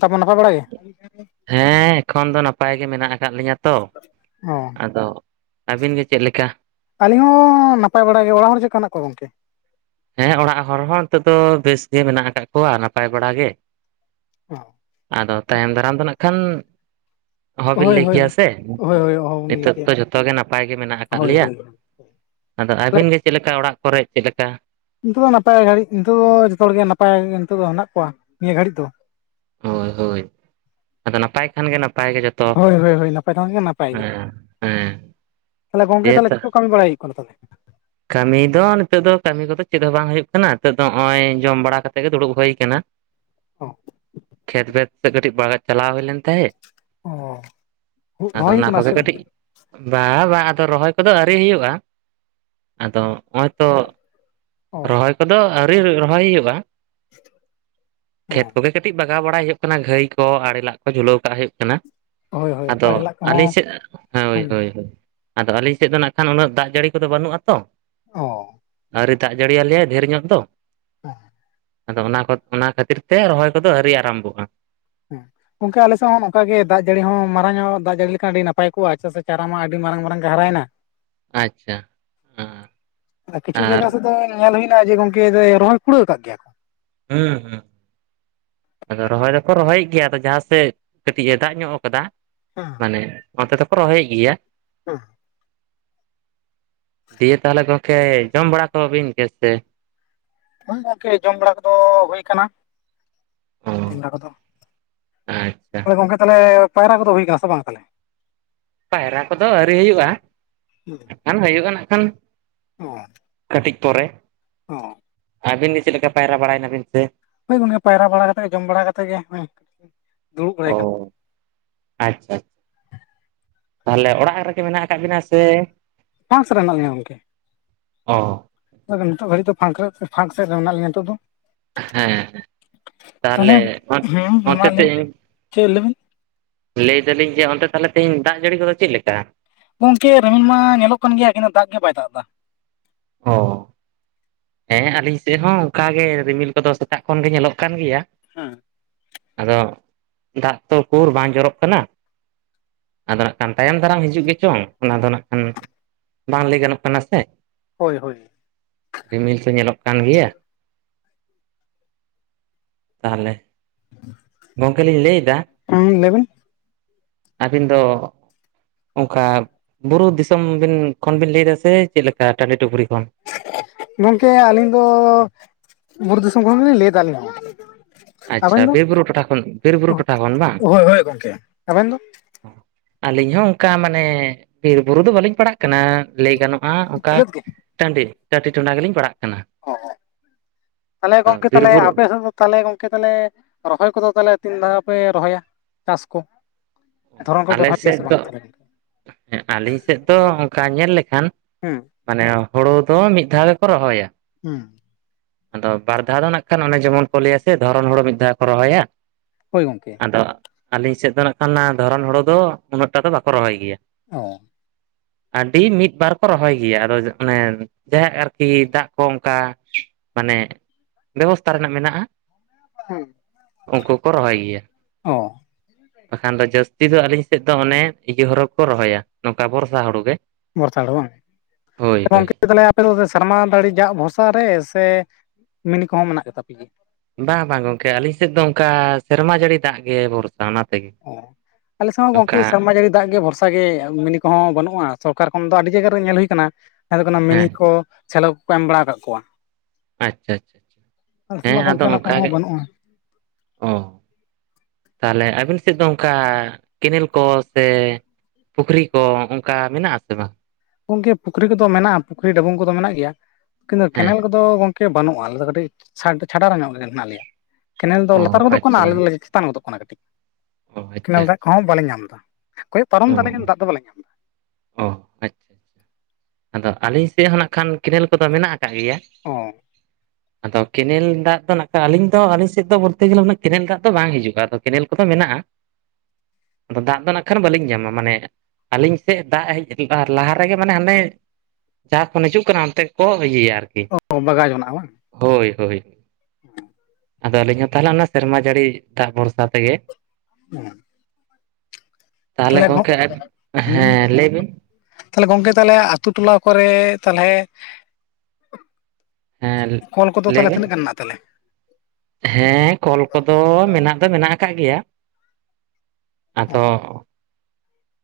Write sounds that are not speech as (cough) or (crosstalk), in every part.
ᱛᱟᱵᱚᱱ ᱱᱟᱯᱟᱭ ᱵᱟᱲᱟ ᱜᱮ? ᱦᱮᱸ ᱮᱠᱷᱚᱱ ᱫᱚ ᱱᱟᱯᱟᱭ ᱜᱮ, ᱢᱮᱱᱟᱜ ᱟᱠᱟᱫ ᱞᱤᱧᱟᱹ ᱛᱚ। ᱚ ᱟᱫᱚ ᱼᱼ ᱟᱹᱵᱤᱱ ᱜᱮ ᱪᱮᱫ ᱞᱮᱠᱟ? ᱟᱹᱞᱤᱧ ᱦᱚᱸ ᱱᱟᱯᱟᱭ ᱵᱟᱲᱟ ᱜᱮ। ᱚᱲᱟᱜ ᱦᱚᱲ ᱪᱮᱫᱠᱟ ᱢᱮᱱᱟᱜ ᱠᱚᱣᱟ ᱜᱚᱝᱠᱮ? ᱦᱮᱸ ᱚᱲᱟᱜ ᱦᱚᱲ ᱦᱚᱸ, ᱱᱤᱛᱚᱜ ᱫᱚ ᱵᱮᱥ ᱜᱮ ᱢᱮᱱᱟᱜ ᱠᱟᱫ ᱠᱚᱣᱟ, ᱱᱟᱯᱟᱭ ᱵᱟᱲᱟ ᱜᱮ। ᱟᱫᱚ, ᱛᱟᱭᱚᱢ ᱫᱟᱨᱟᱢ ᱫᱚ ᱱᱟᱜ ᱠᱷᱟᱱ ᱳᱦᱳ ᱵᱤᱱ ᱦᱳᱭ ᱞᱟᱹᱭ ᱦᱳᱭ ᱠᱮᱭᱟ ᱥᱮ? ᱦᱳᱭ ᱦᱳᱭ ᱚᱦᱚᱵᱚᱱ ᱞᱟᱹᱭ ᱱᱤᱛᱚᱜ ᱠᱮᱭᱟ ᱫᱚ ᱡᱷᱚᱛᱚ ᱜᱮ, ᱱᱟᱯᱟᱭ ᱜᱮ ᱢᱮᱱᱟᱜ ᱟᱠᱟᱫ ᱦᱳᱭ ᱞᱮᱭᱟ। ᱦᱳᱭ ᱟᱫᱚ ᱟᱹᱵᱤᱱ ᱜᱮ ᱪᱮᱫ ᱞᱮᱠᱟ? ᱚᱲᱟᱜ ᱠᱚᱨᱮᱜ ᱪᱮᱫ ᱞᱮᱠᱟ? ᱱᱤᱛᱚᱜ ᱫᱚ ᱱᱟᱯᱟᱭ ᱜᱷᱟᱹᱲᱤᱡ, ᱱᱤᱛᱚᱜ ᱫᱚ ᱡᱷᱚᱛᱚ ᱦᱚᱲᱜ ᱜᱮ ᱱᱟᱯᱟᱭ, ᱱᱤᱛᱚᱜ ᱫᱚ ᱦᱮᱱᱟᱜ ᱠᱚᱣᱟ। ᱱᱤᱭᱟᱹ ᱜᱷᱟᱹᱲᱤᱡ ᱫᱚ। ᱦᱳᱭ ᱦᱳᱭ। ᱟᱫᱚ ᱱᱟᱯᱟᱭ ᱠᱷᱟᱱ ᱜᱮ ᱱᱟᱯᱟᱭ ᱜᱮ। ᱡᱷᱚᱛᱚ ᱼᱼ ᱦᱳᱭ, ᱦᱳᱭ, ᱦᱳᱭ। ᱱᱟᱯᱟᱭ ᱠᱷᱟᱱ ᱜᱮ, ᱱᱟᱯᱟᱭ ᱜᱮ। ᱦᱮᱸ ᱛᱟᱦᱟᱞᱮ ᱜᱚᱢᱠᱮ ᱫᱤᱭᱮ ᱛᱟᱦᱟᱞᱮ ᱛᱚ ᱼᱼ ᱠᱟᱹᱢᱤ ᱵᱟᱲᱟᱭ ᱦᱩᱭᱩᱜ ᱠᱟᱱᱟ। ᱠᱟᱹᱢᱤ ᱫᱚ ᱱᱤᱛᱚᱜ ᱫᱚ ᱠᱟᱹᱢᱤ ᱠᱚᱫᱚ, ᱪᱮᱫ ᱦᱚᱸ ᱵᱟᱝ ᱦᱳᱭᱳᱜ ᱠᱟᱱᱟ। ᱱᱤᱛᱚᱜ ᱫᱚ ᱱᱚᱜᱼᱚᱭ ᱡᱚᱢ ᱵᱟᱲᱟ ᱠᱟᱛᱮᱜ ᱜᱮ, ᱫᱩᱲᱩᱵ ᱦᱳᱭ ᱠᱟᱱᱟ। ᱚ ᱠᱷᱮᱛ ᱵᱷᱮᱛ ᱥᱮᱫ ᱠᱟᱹᱴᱤᱡ, ᱵᱟᱜᱟᱣ ᱪᱟᱞᱟᱣ ᱦᱳᱭ ᱞᱮᱱ ᱛᱟᱦᱮᱸᱫ। ᱚ, ᱠᱷᱩᱵ ᱨᱚᱦᱚᱭ ᱦᱩᱭᱩᱜ ᱠᱟᱱᱟ ᱥᱮ, ᱪᱮᱫ ᱜᱚᱝᱠᱮ? ᱵᱟᱝᱟ ᱵᱟᱝ। ᱟᱫᱚ ᱨᱚᱦᱚᱭ ᱠᱚᱫᱚ ᱟᱹᱣᱨᱤ ᱦᱩᱭᱩᱜᱼᱟ। ᱟᱫᱚ ᱦᱚᱸᱜᱼᱚᱭ ᱛᱚ, ᱚ ᱨᱚᱦᱚᱭ ᱠᱚᱫᱚ ᱟᱹᱣᱨᱤ ᱨᱚᱦᱚᱭ ᱦᱩᱭᱩᱜᱼᱟ। ᱠᱷᱮᱛ ᱦᱮᱸ ᱠᱚᱜᱮ ᱼᱼ ᱠᱟᱹᱴᱤᱡ ᱵᱟᱜᱟᱣ ᱵᱟᱲᱟᱭ ᱦᱩᱭᱩᱜ ᱠᱟᱱᱟ᱾ ᱜᱷᱟᱹᱭ ᱠᱚ ᱟᱲᱮ ᱞᱟᱜ ᱠᱚ ᱡᱷᱩᱞᱟᱹᱣ ᱠᱟᱜ ᱦᱩᱭᱩᱜ ᱠᱟᱱᱟ᱾ ᱦᱳᱭ ᱦᱳᱭ ᱟᱫᱚ ᱟᱲᱮ ᱞᱟᱜ ᱟᱹᱞᱤᱧ ᱠᱚᱦᱚᱸ ᱥᱮᱜ, ᱚ ᱦᱳᱭ ᱦᱳᱭ ᱦᱳᱭ᱾ ᱟᱫᱚ ᱟᱹᱞᱤᱧ ᱥᱮᱫ ᱫᱚ ᱱᱟᱜ ᱠᱷᱟᱱ ᱩᱱᱟᱹᱜ ᱫᱟᱜ ᱡᱟᱹᱲᱤ ᱠᱚᱫᱚ ᱵᱟᱹᱱᱩᱜ ᱟᱛᱚ᱾ ᱚ ᱟᱹᱣᱨᱤ ᱫᱟᱜ ᱡᱟᱹᱲᱤᱭᱟᱞᱮᱟᱭ ᱰᱷᱮᱨ ᱧᱚᱜ ᱫᱚ᱾ (unintelligible) ᱟᱫᱚ ᱚᱱᱟ ᱠᱚ, ᱚᱱᱟ ᱠᱷᱟᱹᱛᱤᱨ ᱛᱮ, ᱨᱚᱦᱚᱭ ᱠᱚᱫᱚ ᱟᱹᱣᱨᱤ ᱟᱨᱟᱢᱵᱷᱚᱜᱼᱟ᱾ ᱦᱮᱸ᱾ ᱜᱚᱝᱠᱮ ᱟᱞᱮᱥᱮᱫ ᱦᱚᱸ ᱚᱱᱠᱟ ᱜᱮ ᱫᱟᱜ ᱡᱟᱹᱲᱤ ᱦᱚᱸ ᱢᱟᱨᱟᱝ ᱧᱚᱜ ᱫᱟᱜ ᱡᱟᱹᱲᱤ ᱞᱮᱠᱷᱟᱱ ᱟᱹᱰᱤ ᱱᱟᱯᱟᱭ ᱠᱚᱜᱼᱟ᱾ ᱪᱮᱫᱟᱜ ᱥᱮ? ᱪᱟᱨᱟ ᱢᱟ ᱟᱹᱰᱤ ᱢᱟᱨᱟᱝ ᱢᱟᱨᱟᱝ ᱜᱮ ᱦᱟᱨᱟᱭᱮᱱᱟ᱾ ᱟᱪᱪᱷᱟ ᱟᱨ ᱠᱤᱪᱷᱩ ᱡᱟᱭᱜᱟ ᱥᱮᱫ ᱫᱚ ᱧᱮᱞ ᱦᱩᱭᱱᱟ ᱡᱮ ᱜᱚᱝᱠᱮ, ᱡᱮ ᱨᱚᱦᱚᱭ ᱠᱩᱲᱟᱹᱣ ᱠᱟᱜ ᱜᱮᱭᱟ ᱠᱚ᱾ ᱦᱩᱸ ᱦᱩᱸ᱾ ᱟᱫᱚ ᱨᱚᱦᱚᱭ ᱫᱚᱠᱚ ᱨᱚᱦᱚᱭᱮᱫ ᱜᱮᱭᱟ᱾ ᱟᱫᱚ ᱡᱟᱦᱟᱸ ᱥᱮᱫ ᱠᱟᱹᱴᱤᱡ ᱮ ᱫᱟᱜ ᱧᱚᱜ ᱠᱟᱫᱟ᱾ (unintelligible) ᱢᱟᱱᱮ, ᱚᱱᱚᱛᱮ ᱫᱚᱠᱚ ᱨᱚᱦᱚᱭᱮᱫ ᱜᱮᱭᱟ᱾ (unintelligible) ᱫᱤᱭᱮ ᱛᱟᱦᱚᱞᱮ ᱜᱚᱝᱠᱮ, ᱡᱚᱢ ᱵᱟᱲᱟ ᱠᱚ ᱵᱤᱱ ᱜᱮ ᱥᱮ? ᱵᱟᱝ ᱜᱚᱝᱠᱮ, ᱡᱚᱢ ᱵᱟᱲᱟ ᱠᱚᱫᱚ ᱦᱩᱭ ᱠᱟᱱᱟ᱾ ᱚ (unintelligible) ᱠᱚᱫᱚ। (unintelligible) ᱟᱪᱪᱷᱟ ᱠᱚᱫᱚ ᱜᱚᱝᱠᱮ ᱛᱟᱦᱟᱞᱮ, ᱯᱟᱭᱨᱟ ᱠᱚᱫᱚ ᱦᱩᱭ ᱠᱟᱱᱟ ᱥᱮ ᱵᱟᱝ ᱛᱟᱦᱟᱞᱮ? ᱯᱟᱭᱨᱟ ᱠᱚᱫᱚ ᱟᱹᱣᱨᱤ ᱦᱳᱭᱳᱜᱼᱟ, ᱮᱠᱷᱟᱱ ᱦᱳᱭᱳᱜᱼᱟ ᱱᱟᱜ ᱠᱷᱟᱱ᱾ ᱚ ᱠᱟᱹᱴᱤᱡ ᱯᱚᱨᱮ᱾ ᱚ ᱟᱹᱵᱤᱱ ᱜᱮ ᱪᱮᱫ ᱞᱮᱠᱟ ᱯᱟᱭᱨᱟ ᱵᱟᱲᱟᱭᱮᱱᱟᱵᱤᱱ ᱥᱮ? ᱦᱳᱭ ᱜᱚᱝᱠᱮ, ᱯᱟᱭᱨᱟ ᱵᱟᱲᱟ ᱠᱟᱛᱮ ᱡᱚᱢ ᱵᱟᱲᱟ ᱠᱟᱛᱮ ᱜᱮ ᱦᱚᱸᱚᱭ ᱫᱩᱲᱩᱵ ᱵᱟᱲᱟᱭ ᱠᱟᱱᱟ᱾ ᱚ ᱟᱪᱪᱷᱟ᱾ ᱛᱟᱦᱟᱞᱮ ᱚᱲᱟᱜ ᱨᱮᱜᱮ ᱢᱮᱱᱟᱜ ᱠᱟᱜ ᱵᱤᱱᱟ? ᱥᱮ (unintelligible) ᱨᱮ ᱦᱮᱱᱟᱜ ᱞᱤᱧᱟ ᱜᱚᱝᱠᱮ᱾ ᱚ ᱟᱫᱚ ᱱᱤᱛᱚᱜ ᱜᱷᱟᱹᱲᱤᱡ ᱫᱚ ᱯᱷᱟᱸᱠ ᱥᱮᱫ ᱨᱮ ᱢᱮᱱᱟᱜ ᱞᱤᱧᱟ ᱱᱤᱛᱚᱜ ᱫᱚ᱾ ᱦᱮᱸ ᱛᱟᱦᱞᱮ, ᱛᱟᱦᱚᱞᱮ ᱦᱩᱸ ᱢᱟ ᱚᱱᱛᱮ ᱞᱟᱹᱭ ᱵᱤᱱ᱾ ᱪᱮᱫ ᱞᱟᱹᱭ ᱵᱤᱱ? ᱞᱮᱭ ᱫᱟᱞᱤᱧ ᱡᱮ ᱚᱱᱛᱮ ᱛᱟᱦᱚᱞᱮ ᱛᱮᱦᱮᱧ ᱫᱟᱜ ᱡᱟᱹᱲᱤ ᱠᱚᱫᱚ ᱪᱮᱫ ᱞᱮᱠᱟ? ᱜᱚᱝᱠᱮ ᱨᱤᱢᱤᱱ ᱢᱟ ᱧᱮᱞᱚᱜ ᱠᱟᱱ ᱜᱮᱭᱟ᱾ (unintelligible) ᱫᱟᱜ ᱜᱮ ᱵᱟᱭ ᱫᱟᱜ ᱫᱟ᱾ ᱦᱚ ᱦᱮᱸ ᱟᱹᱞᱤᱧ ᱥᱮᱜ ᱦᱚᱸ ᱚᱝᱠᱟᱜᱮ, ᱨᱤᱢᱤᱞ ᱠᱚᱫᱚ ᱥᱮᱛᱟᱜ ᱠᱷᱚᱱ ᱜᱮ ᱧᱮᱞᱚᱜ ᱠᱟᱱ ᱜᱮᱭᱟ᱾ ᱦᱮᱸ, ᱟᱫᱚ, ᱫᱟᱜ ᱛᱚ ᱠᱩᱨ ᱵᱟᱝ ᱡᱚᱨᱚᱜ ᱠᱟᱱᱟ᱾ ᱟᱫᱚ ᱱᱟᱜ ᱠᱷᱟᱱ ᱛᱟᱭᱚᱢ ᱫᱟᱨᱟᱢ ᱦᱤᱡᱩᱜ ᱜᱮ ᱪᱚᱝ᱾ ᱚᱱᱟ ᱫᱚ ᱱᱟᱜ ᱠᱷᱟᱱ ᱵᱟᱝ ᱞᱟᱹᱭ ᱜᱟᱱᱚᱜ ᱠᱟᱱᱟ ᱥᱮ᱾ ᱦᱳᱭ ᱦᱳᱭ᱾ ᱨᱤᱢᱤᱞ ᱠᱚ ᱧᱮᱞᱚᱜ ᱠᱟᱱ ᱜᱮᱭᱟ᱾ ᱛᱟᱦᱚᱞᱮ (unintelligible) ᱜᱚᱝᱠᱮ ᱞᱤᱧ ᱞᱟᱹᱭ ᱫᱟ᱾ ᱦᱮᱸ, ᱞᱟᱹᱭ ᱵᱤᱱ᱾ ᱟᱹᱵᱤᱱ ᱫᱚ ᱚᱝᱠᱟ, ᱵᱩᱨᱩ ᱫᱤᱥᱚᱢ ᱵᱮᱱ ᱠᱷᱚᱱ ᱵᱤᱱ ᱞᱟᱹᱭ ᱫᱟ, ᱥᱮ ᱪᱮᱫ ᱞᱮᱠᱟ ᱴᱟᱹᱰᱤ ᱴᱩᱯᱨᱤ ᱠᱷᱚᱱ? ᱜᱚᱝᱠᱮ ᱟᱹᱞᱤᱧ ᱫᱚ ᱵᱩᱨᱩ ᱫᱤᱥᱚᱢ ᱠᱷᱚᱱᱞᱤᱧ ᱞᱟᱹᱭ ᱫᱟ ᱟᱞᱤᱧ ᱦᱚ᱾ ᱟᱪᱪᱷᱟ ᱟᱵᱮᱱ ᱫᱚ? ᱵᱤᱨᱼᱵᱩᱨᱩ ᱴᱚᱴᱷᱟ ᱠᱷᱚᱱ ᱵᱤᱨᱼᱵᱩᱨᱩ ᱴᱚᱴᱷᱟ ᱠᱷᱚᱱ ᱵᱟᱝ? ᱦᱳᱭ ᱦᱳᱭ ᱜᱚᱝᱠᱮ᱾ ᱟᱵᱮᱱ ᱫᱚ? ᱟᱹᱞᱤᱧ ᱦᱚᱸ ᱚᱱᱠᱟ ᱢᱟᱱᱮ ᱵᱤᱨ ᱵᱩᱨᱩ ᱫᱚ ᱵᱟᱹᱞᱤᱧ ᱯᱟᱲᱟᱜ ᱠᱟᱱᱟ ᱞᱟᱹᱭ ᱜᱟᱱᱚᱜ ᱟᱸ ᱚᱱᱠᱟ ᱵᱤᱞᱟᱹᱛ ᱜᱮ ᱴᱟᱺᱰᱤ ᱴᱟᱴᱤ ᱴᱚᱸᱰᱟ ᱜᱮᱞᱤᱧ ᱯᱟᱲᱟᱜ ᱠᱟᱱᱟ ᱚ ᱛᱟᱦᱞᱮ ᱟᱫᱚ ᱜᱚᱢᱠᱮ ᱛᱟᱦᱞᱮ ᱵᱤᱨᱼᱵᱩᱨᱩ ᱟᱯᱮ ᱥᱮᱫ ᱫᱚ ᱛᱟᱦᱞᱮ ᱜᱚᱝᱠᱮ ᱛᱟᱦᱚᱞᱮ ᱨᱚᱦᱚᱭ ᱠᱚᱫᱚ ᱛᱟᱦᱚᱞᱮ ᱛᱤᱱ ᱫᱷᱟᱣ ᱯᱮ ᱨᱚᱦᱚᱭᱟ ᱪᱟᱥ ᱠᱚ? ᱚ ᱫᱷᱚᱨᱚᱱ ᱠᱚᱯᱮ ᱟᱞᱮ ᱨᱚᱦᱚᱭ ᱜᱮᱭᱟ ᱥᱮᱫ ᱥᱮ ᱵᱟᱝ ᱫᱚ ᱛᱟᱦᱚᱞᱮ ᱟᱹᱞᱤᱧ ᱥᱮᱫ ᱫᱚ ᱚᱱᱠᱟ ᱧᱮᱞ ᱞᱮᱠᱷᱟᱱ, ᱦᱮᱸ ᱢᱟᱱᱮ ᱦᱳᱲᱳ ᱫᱚ ᱢᱤᱫ ᱫᱷᱟᱣ ᱜᱮᱠᱚ ᱨᱚᱦᱚᱭᱟ᱾ ᱦᱩᱸ, ᱟᱫᱚ ᱵᱟᱨ ᱫᱷᱟᱣ ᱫᱚ ᱱᱟᱜ ᱠᱷᱟᱱ ᱚᱱᱮ ᱡᱮᱢᱚᱱ ᱠᱚ ᱞᱟᱹᱭᱟ ᱥᱮ ᱫᱷᱚᱨᱚᱱ ᱦᱳᱲᱳ ᱢᱤᱫ ᱫᱷᱟᱣ ᱠᱚ ᱨᱚᱦᱚᱭᱟ᱾ ᱦᱳᱭ ᱜᱚᱝᱠᱮ, ᱫᱟᱜ ᱟᱹᱞᱤᱧ ᱥᱮᱫ ᱫᱚ ᱱᱟᱜ ᱠᱷᱟᱱ ᱫᱷᱚᱨᱚᱱ ᱦᱳᱲᱳ ᱫᱚ ᱩᱱᱟᱹᱜ ᱴᱟ ᱫᱚ ᱵᱟᱠᱚ ᱨᱚᱦᱚᱭ ᱜᱮᱭᱟ᱾ ᱚ, ᱟᱹᱰᱤ ᱢᱤᱫ ᱵᱟᱨ ᱠᱚ ᱨᱚᱦᱚᱭ ᱜᱮᱭᱟ ᱟᱫᱚ ᱚᱱᱮ ᱡᱟᱦᱭᱟᱜ ᱟᱨᱠᱤ ᱫᱟᱜ ᱠᱚ ᱚᱱᱠᱟ, ᱢᱟᱱᱮ ᱵᱮᱵᱚᱥᱛᱷᱟ ᱨᱮᱱᱟᱜ ᱢᱮᱱᱟᱜᱼᱟ᱾ ᱦᱩ, ᱩᱱᱠᱩ ᱠᱚ ᱨᱚᱦᱚᱭ ᱜᱮᱭᱟ᱾ ᱚ, ᱵᱟᱠᱷᱟᱱ ᱫᱚ ᱡᱟᱹᱥᱛᱤ ᱫᱚ ᱟᱹᱞᱤᱧ ᱥᱮᱫ ᱫᱚ ᱚᱱᱮ ᱤᱭᱟᱹ ᱦᱚᱨᱚ ᱠᱚ ᱨᱚᱦᱚᱭᱟ ᱱᱚᱝᱠᱟ ᱵᱚᱨᱥᱟ ᱦᱩᱲᱩ ᱜᱮ᱾ ᱵᱚᱨᱥᱟ ᱦᱩᱲᱩ ᱦᱳᱭ ᱦᱳᱭ ᱵᱟᱝ (inaudible) (unintelligible) ᱥᱮᱨᱢᱟ ᱫᱟᱲᱤ ᱡᱟᱜ ᱵᱷᱚᱨᱥᱟ ᱨᱮ ᱥᱮ ᱢᱤᱱᱤ ᱠᱚᱦᱚᱸ ᱢᱮᱱᱟᱜ ᱜᱮ ᱯᱤᱜᱤ᱾ ᱵᱟᱝ ᱵᱟᱝ ᱜᱚᱝᱠᱮ ᱟᱹᱞᱤᱧ ᱥᱮᱫ ᱫᱚ ᱚᱱᱠᱟ ᱥᱮᱨᱢᱟ ᱡᱟᱹᱲᱤ ᱫᱟᱜ ᱜᱮ ᱵᱷᱚᱨ ᱚᱱᱟ ᱛᱮᱜᱮ᱾ ᱚ ᱟᱞᱮ ᱥᱮᱜ ᱦᱚᱸ ᱜᱚᱝᱠᱮ ᱚᱱᱠᱟ ᱥᱮᱨᱢᱟ ᱡᱟᱹᱲᱤ ᱫᱟᱜ ᱜᱮ ᱵᱷᱚᱨ ᱛᱟ ᱜᱮ ᱢᱤᱱᱤ ᱠᱚᱦᱚᱸ ᱵᱟᱹᱱᱩᱜᱼᱟ ᱥᱚᱨᱠᱟᱨ ᱠᱷᱚᱱ ᱫᱚ ᱟᱹᱰᱤ ᱡᱟᱭᱜᱟ ᱨᱮ ᱧᱮᱞ ᱦᱩᱭ ᱠᱟᱱᱟ ᱟᱫᱚ ᱠᱚᱱᱚ ᱢᱤᱱᱤ ᱦᱮᱸ ᱠᱚ, ᱥᱮᱞᱳ ᱠᱚᱠᱚ ᱮᱢ ᱵᱟᱲᱟ ᱠᱟᱜ ᱠᱚᱣᱟ ᱟᱪᱪᱷᱟ ᱟᱪᱪᱷᱟ ᱟᱞᱮ ᱥᱮᱜ ᱦᱮᱸ ᱢᱟ ᱟᱫᱚ ᱜᱚᱝᱠᱮ ᱚᱱᱟ ᱚᱱᱠᱟ ᱠᱚᱦᱚᱸ ᱜᱮ ᱵᱟᱹᱱᱩᱜᱼᱟ᱾ ᱛᱟᱦᱟᱞᱮ ᱟᱹᱵᱤᱱ ᱥᱮᱫ ᱫᱚ ᱚᱱᱠᱟ ᱠᱮᱱᱮᱞ ᱠᱚ ᱥᱮ, ᱯᱩᱠᱷᱨᱤ ᱠᱚ ᱚᱱᱠᱟ ᱢᱮᱱᱟᱜ ᱟᱥᱮ ᱵᱟᱝ? ᱜᱚᱝᱠᱮ ᱯᱩᱠᱷᱨᱤ ᱠᱚᱫᱚ ᱢᱮᱱᱟᱜᱼᱟ ᱯᱩᱠᱷᱨᱤ ᱰᱚᱵᱚᱝ ᱠᱚᱫᱚ ᱢᱮᱱᱟᱜ ᱜᱮᱭᱟ ᱠᱤᱱᱛᱩ ᱦᱮᱸ ᱠᱮᱱᱮᱞ ᱠᱚ ᱫᱚ ᱜᱚᱝᱠᱮ ᱵᱟᱹᱱᱩᱜᱼᱟ ᱟᱞᱮ ᱫᱚ ᱠᱟᱹᱴᱤᱡ ᱪᱷᱟᱰ ᱪᱷᱟᱰ ᱧᱚᱜ ᱞᱮ ᱦᱮᱱᱟᱜ ᱞᱮᱭᱟ ᱠᱮᱱᱮᱞ ᱫᱚ ᱚ ᱞᱟᱛᱟᱨ ᱜᱚᱫᱚᱜ ᱠᱟᱱᱟ ᱟᱪᱪᱷᱟ ᱟᱞᱮ ᱫᱚ ᱞᱮ ᱛᱟᱱ ᱜᱚᱫᱚᱜ ᱠᱟᱱᱟ ᱠᱟᱹᱴᱤᱡ ᱚ ᱟᱪᱪᱷᱟ ᱟᱪᱪᱷᱟ ᱠᱮᱱᱮᱞ ᱫᱟᱜ ᱠᱚᱦᱚᱸ ᱵᱟᱞᱮ ᱧᱟᱢ ᱮᱫᱟ ᱠᱚᱭᱜ ᱯᱟᱨᱚᱢ ᱫᱟᱞᱮ ᱚ ᱫᱟᱜ ᱫᱚ ᱵᱟᱞᱮ ᱧᱟᱢ ᱮᱫᱟ᱾ ᱚ ᱟᱪᱪᱷᱟ ᱟᱪᱪᱷᱟ ᱟᱫᱚ ᱟᱹᱞᱤᱧ ᱥᱮᱜ ᱦᱚᱸ ᱱᱟᱜ ᱠᱷᱟᱱ ᱠᱮᱱᱮᱞ ᱠᱚᱫᱚ ᱢᱮᱱᱟᱜᱼᱟ ᱠᱟᱜ ᱜᱮᱭᱟ᱾ ᱚ ᱟᱫᱚ ᱠᱮᱱᱮᱞ ᱫᱟᱜ ᱫᱚ ᱱᱟᱜ ᱠᱷᱟᱡ ᱟᱹᱞᱤᱧ ᱫᱚ ᱟᱹᱞᱤᱧ ᱥᱮᱫ ᱫᱚ ᱵᱳᱞᱛᱮ ᱜᱮᱞᱮ ᱠᱮᱱᱮᱞ ᱫᱟᱜ ᱫᱚ ᱵᱟᱝ ᱦᱤᱡᱩᱜᱼᱟ ᱟᱫᱚ ᱠᱮᱱᱮᱞ ᱠᱚᱫᱚ ᱢᱮᱱᱟᱜᱼᱟ᱾ ᱟᱫᱚ ᱫᱟᱜ ᱫᱚ ᱱᱟᱜ ᱠᱷᱟᱱ ᱵᱟᱹᱞᱤᱧ ᱧᱟᱢᱟ ᱢᱟᱱᱮ ᱟᱹᱞᱤᱧ ᱥᱮᱜ ᱫᱟᱜ ᱦᱮᱡ (inaudible) ᱞᱟᱦᱟ ᱨᱮᱜᱮ ᱢᱟᱱᱮ ᱦᱟᱱᱮ ᱡᱟᱦᱟᱸ ᱠᱷᱚᱱ ᱦᱤᱡᱩᱜ ᱠᱟᱱᱟ ᱚᱱᱛᱮ ᱜᱮᱠᱚ ᱤᱭᱟᱹᱭᱟ ᱟᱨᱠᱤ᱾ ᱚ ᱵᱟᱜᱟᱣ ᱡᱚᱱᱟᱜᱼᱟ ᱵᱟᱝ᱾ ᱦᱳᱭ ᱦᱳᱭ᱾ (unintelligible) ᱟᱫᱚ ᱟᱹᱞᱤᱧ ᱦᱚᱸ ᱛᱟᱦᱚᱞᱮ ᱚᱱᱮ ᱥᱮᱨᱢᱟ ᱡᱟᱹᱲᱤ ᱫᱟᱜᱽ ᱵᱷᱚᱨᱥᱟ ᱛᱮᱜᱮ᱾ (unintelligible) ᱛᱟᱦᱚᱞᱮ ᱛᱟᱦᱞᱮ ᱦᱚᱸᱜ ᱜᱚᱝᱠᱮ ᱟᱵ- ᱦᱩᱸ, ᱦᱮᱸ ᱞᱟᱹᱭ ᱵᱤᱱ ᱛᱟᱦᱞᱮ ᱜᱚᱝᱠᱮ ᱛᱟᱞᱮ ᱟᱛᱩ ᱴᱚᱞᱟ ᱠᱚᱨᱮ ᱛᱟᱞᱦᱮ, ᱦᱮᱸ ᱠᱚᱞ ᱠᱚᱫᱚ ᱞᱟᱹᱭ ᱛᱟᱦᱞᱮ ᱵᱤᱱ ᱛᱤᱱᱟᱹᱜ ᱜᱟᱱ ᱱᱟᱜ ᱛᱟᱞᱮ? ᱦᱮᱸ ᱠᱚᱞ ᱠᱚᱫᱚ ᱢᱮᱱᱟᱜ ᱫᱚ ᱢᱮᱱᱟᱜ ᱟᱠᱟᱜ ᱜᱮᱭᱟ ᱚ ᱟᱫᱚ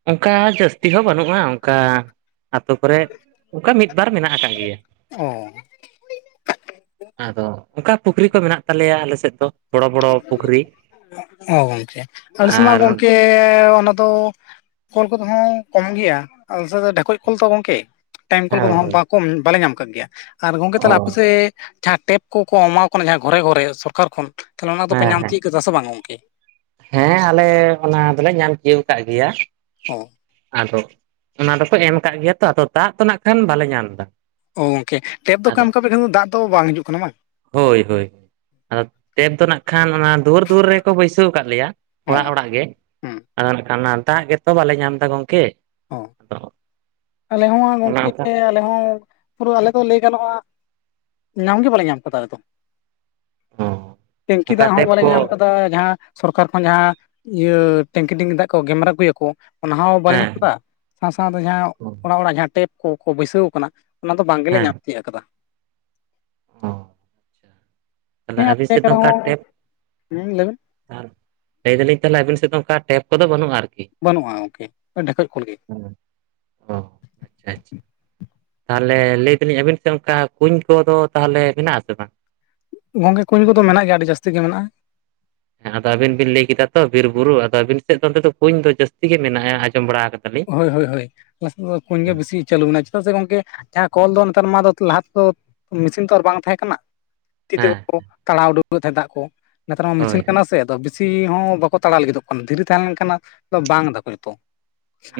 ᱚᱝᱠᱟ ᱡᱟᱹᱥᱛᱤ ᱦᱚᱸ ᱵᱟᱹᱱᱩᱜᱼᱟ ᱚᱝᱠᱟ ᱾ ᱟᱹᱛᱳ ᱠᱚᱨᱮᱜ ᱩᱝᱠᱟ ᱢᱤᱜ ᱵᱟᱨ ᱢᱮᱱᱟᱜ ᱟᱠᱟᱜ ᱜᱮᱭᱟ ᱾ ᱚ ᱟᱫᱚ ᱩᱝᱠᱟ ᱯᱩᱠᱷᱨᱤ ᱠᱚ ᱢᱮᱱᱟᱜ ᱛᱟᱞᱮᱭᱟ ᱟᱞᱮ ᱥᱮᱫ ᱫᱚ ᱾ (unintelligible) ᱚᱸ ᱜᱚᱝᱠᱮ ᱟᱞᱮ ᱥᱮᱢᱟ ᱟᱨ ᱜᱚᱝᱠᱮ ᱚᱱᱟ ᱫᱚ ᱠᱚᱞ ᱠᱚᱫᱚ ᱦᱟᱸᱜ ᱠᱚᱢ ᱜᱮᱭᱟ ᱟᱞᱮ ᱥᱮᱫ ᱰᱷᱮᱠᱚᱡ ᱠᱚᱞ ᱛᱚ ᱜᱚᱝᱠᱮ ᱴᱟᱭᱤᱢ ᱠᱚᱞ ᱠᱚᱫᱚ ᱦᱳᱭ ᱦᱟᱸᱜ ᱦᱳᱭ ᱵᱟᱠ ᱠᱚᱢ ᱵᱟᱞᱮ ᱧᱟᱢ ᱠᱟᱫ ᱜᱮᱭᱟ ᱟᱨ ᱜᱚᱝᱠᱮ ᱛᱟᱦᱞᱮ ᱟᱯᱮ ᱚ ᱥᱮ ᱡᱟᱦᱟᱸ ᱴᱮᱯ ᱠᱚ ᱠᱚ ᱮᱢᱟᱠᱚ ᱠᱟᱱᱟ ᱡᱟᱦᱟᱸ ᱜᱷᱚᱨᱮ ᱜᱷᱚᱨᱮ ᱥᱚᱨᱠᱟᱨ ᱠᱷᱚᱱ ᱛᱷᱟᱞᱮ ᱚᱱᱟ ᱫᱚᱯᱮ ᱦᱮᱸ ᱧᱟᱢ ᱦᱮᱸ ᱛᱤᱭᱟᱹᱜ ᱠᱮᱫᱟ ᱥᱮ ᱵᱟᱝ ᱜᱚᱝᱠᱮ? ᱦᱮᱸ ᱟᱞᱮ ᱚᱱᱟ ᱫᱚᱞᱮ ᱧᱟᱢ ᱪᱤᱭᱟᱹᱣ ᱠᱟᱜ ᱜᱮᱭᱟ ᱾ ᱚ ᱟᱫᱚ ᱚᱱᱟ ᱫᱚᱠᱚ ᱮᱢ ᱠᱟᱜ ᱜᱮᱭᱟ ᱛᱚ ᱟᱫᱚ ᱫᱟᱜ ᱛᱟᱱᱟᱜ ᱠᱷᱟᱱ ᱵᱟᱞᱮ ᱧᱟᱢ ᱫᱟ ᱾ ᱚ ᱜᱚᱝᱠᱮ ᱴᱮᱯ ᱫᱚᱠᱚ ᱮᱢ ᱠᱟᱯᱮ (unintelligible) ᱫᱟᱜ ᱫᱚ ᱵᱟᱝ ᱦᱤᱡᱩᱜ ᱠᱟᱱᱟ ᱵᱟᱝ? ᱦᱳᱭ ᱦᱳᱭ ᱾ ᱟᱫᱚ ᱴᱮᱯ ᱫᱚ ᱱᱟᱜ ᱠᱷᱟᱱ ᱚᱱᱟ ᱫᱩᱣᱟᱹᱨ ᱫᱩᱣᱟᱹᱨ ᱨᱮᱠᱚ ᱵᱟᱹᱭᱥᱟᱹᱣ ᱠᱟᱜ ᱞᱮᱭᱟ ᱚ ᱚᱲᱟᱜ ᱚᱲᱟᱜ ᱜᱮ ᱦᱩᱸ ᱟᱫᱚ ᱱᱟᱜ ᱠᱷᱟᱱ ᱱᱟᱜ ᱫᱟᱜ ᱜᱮᱛᱚ ᱵᱟᱞᱮ ᱧᱟᱢ ᱫᱟ ᱜᱚᱝᱠᱮ ᱾ ᱚ ᱟᱞᱮ ᱦᱚᱸ ᱚᱱᱟ ᱚᱱᱠᱟ (inaudible) ᱟᱞᱮ ᱦᱚᱸ ᱯᱩᱨᱟᱹ ᱟᱞᱮ ᱫᱚ ᱞᱟᱹᱭ ᱜᱟᱱᱚᱜᱼᱟ ᱧᱟᱢ ᱜᱮ ᱵᱟᱞᱮ ᱧᱟᱢ ᱠᱟᱫᱟ ᱟᱞᱮ ᱫᱚ ᱾ ᱴᱮᱝᱠᱤ ᱚᱱᱠᱟ ᱫᱟᱜ ᱦᱚᱸ ᱴᱮᱯ ᱵᱟᱞᱮ ᱠᱚ ᱧᱟᱢ ᱠᱟᱫ ᱛᱟ ᱡᱟᱦᱟᱸ ᱥᱚᱨᱠᱟᱨ ᱠᱷᱚᱱ ᱡᱟᱦᱟᱸ ᱤᱭᱟᱹ ᱴᱮᱝᱠᱤ ᱰᱤᱝ ᱫᱟᱜ ᱠᱚ ᱜᱮᱢᱮᱨ ᱟᱹᱜᱩ ᱟᱠᱚ ᱚᱱᱟ ᱦᱚᱸ ᱵᱟᱞᱮ ᱦᱮᱸ ᱧᱟᱢ ᱠᱟᱜ ᱥᱟᱶ ᱥᱟᱶᱛᱮ ᱡᱟᱦᱟᱸ ᱚᱲᱟᱜ ᱚᱲᱟᱜ ᱡᱟᱦᱟᱸ ᱴᱮᱯ ᱠᱚᱠᱚ ᱵᱟᱹᱭᱥᱟᱹᱣ ᱠᱟᱱᱟ ᱚᱱᱟ ᱫᱚ ᱵᱟᱝ ᱜᱮᱞᱮ ᱦᱮᱸ ᱧᱟᱢ ᱛᱤᱭᱟᱹ ᱟᱠᱟᱫᱟ ᱾ ᱟᱪᱪᱷᱟ, ᱛᱟᱦᱚᱞᱮ ᱟᱹᱵᱤᱱ ᱥᱮᱫ (inaudible) ᱦᱩᱸ ᱞᱟᱹᱭᱵᱮᱱ ᱛᱟᱨ ᱞᱟᱹᱭ ᱫᱟᱹᱞᱤᱧ ᱛᱟᱦᱞᱮ ᱟᱹᱵᱤᱱ ᱥᱮᱸᱫ ᱫᱚ ᱚᱝᱠᱟ ᱴᱮᱯ ᱠᱚᱫᱚ ᱵᱟᱹᱱᱩᱜᱼᱟ ᱟᱨᱠᱤ? ᱵᱟᱹᱱᱩᱜᱼᱟ ᱜᱚᱝᱠᱮ ᱰᱷᱮᱠᱚᱡ ᱠᱚᱞ ᱜᱮ ᱾ ᱟ ᱟᱪᱪᱷᱟ ᱟᱪ ᱾ ᱛᱟᱦᱞᱮ ᱞᱟᱹᱭ ᱫᱟᱹᱞᱤᱧ ᱟᱵᱤᱱ ᱥᱮᱜ ᱚᱱᱠᱟ ᱠᱩᱧ ᱠᱚᱫᱚ ᱛᱟᱦᱞᱮ ᱢᱮᱱᱟᱜᱼᱟ ᱥᱮ ᱵᱟᱝ? ᱜᱚᱝᱠᱮ ᱠᱩᱧ ᱠᱚᱫᱚ ᱢᱮᱱᱟᱜ ᱜᱮᱭᱟ ᱟᱹᱰᱤ ᱡᱟᱹᱥᱛᱤ ᱜᱮ ᱢᱮᱱᱟᱜᱼᱟ᱾ ᱦᱮᱸ ᱟᱫᱚ ᱟᱵᱤᱱ ᱵᱤᱱ ᱞᱟᱹᱭ ᱠᱮᱫᱟ ᱛᱚ ᱵᱤᱨ ᱵᱩᱨᱩ ᱟᱫᱚ ᱟᱹᱵᱤᱱ ᱥᱮᱫ ᱫᱚ ᱚᱱᱛᱮ ᱫᱚ ᱠᱩᱧ ᱫᱚ ᱡᱟᱹᱥᱛᱤ ᱜᱮ ᱢᱮᱱᱟᱜᱼᱟ ᱟᱸᱡᱚᱢ ᱵᱟᱲᱟ ᱠᱟᱫᱟ ᱞᱤᱧ ᱾ ᱦᱳᱭ ᱦᱳᱭ ᱦᱳᱭ ᱟᱞᱮ ᱥᱮᱜ ᱫᱚ ᱠᱩᱧ ᱜᱮ ᱵᱮᱥᱤ ᱪᱟᱹᱞᱩ ᱢᱟᱱᱟᱜ ᱪᱮᱫᱟᱜ ᱥᱮ ᱜᱚᱝᱠᱮ ᱡᱟᱦᱟᱸ ᱠᱚᱞ ᱫᱚ ᱱᱮᱛᱟᱨ ᱢᱟ ᱞᱟᱦᱟ ᱛᱮᱫᱚ ᱢᱮᱥᱤᱱ ᱛᱚ ᱟᱨ ᱵᱟᱝ ᱛᱟᱦᱮᱸ ᱠᱟᱱᱟ ᱾ ᱛᱤ ᱛᱮ ᱦᱮᱸ ᱯᱨᱳ ᱛᱟᱲᱟᱣ ᱩᱰᱩᱠᱮᱫ ᱛᱟᱦᱮᱸ ᱫᱟᱜ ᱠᱚ ᱱᱮᱛᱟᱨ ᱢᱟ ᱦᱳᱭ ᱢᱮᱥᱤᱱ ᱦᱮᱸ ᱠᱟᱱᱟ ᱥᱮ ᱟᱫᱚ ᱵᱤᱥ ᱥᱤ ᱦᱚᱸ ᱵᱟᱠᱚ ᱛᱟᱲᱟ ᱞᱟᱹᱜᱤᱫ ᱫᱚᱜ ᱠᱟᱱ ᱫᱷᱤᱨᱤ ᱛᱟᱦᱮᱸᱞᱮᱱᱠᱷᱟᱱ ᱱᱟ ᱵᱟᱝ (unintelligible)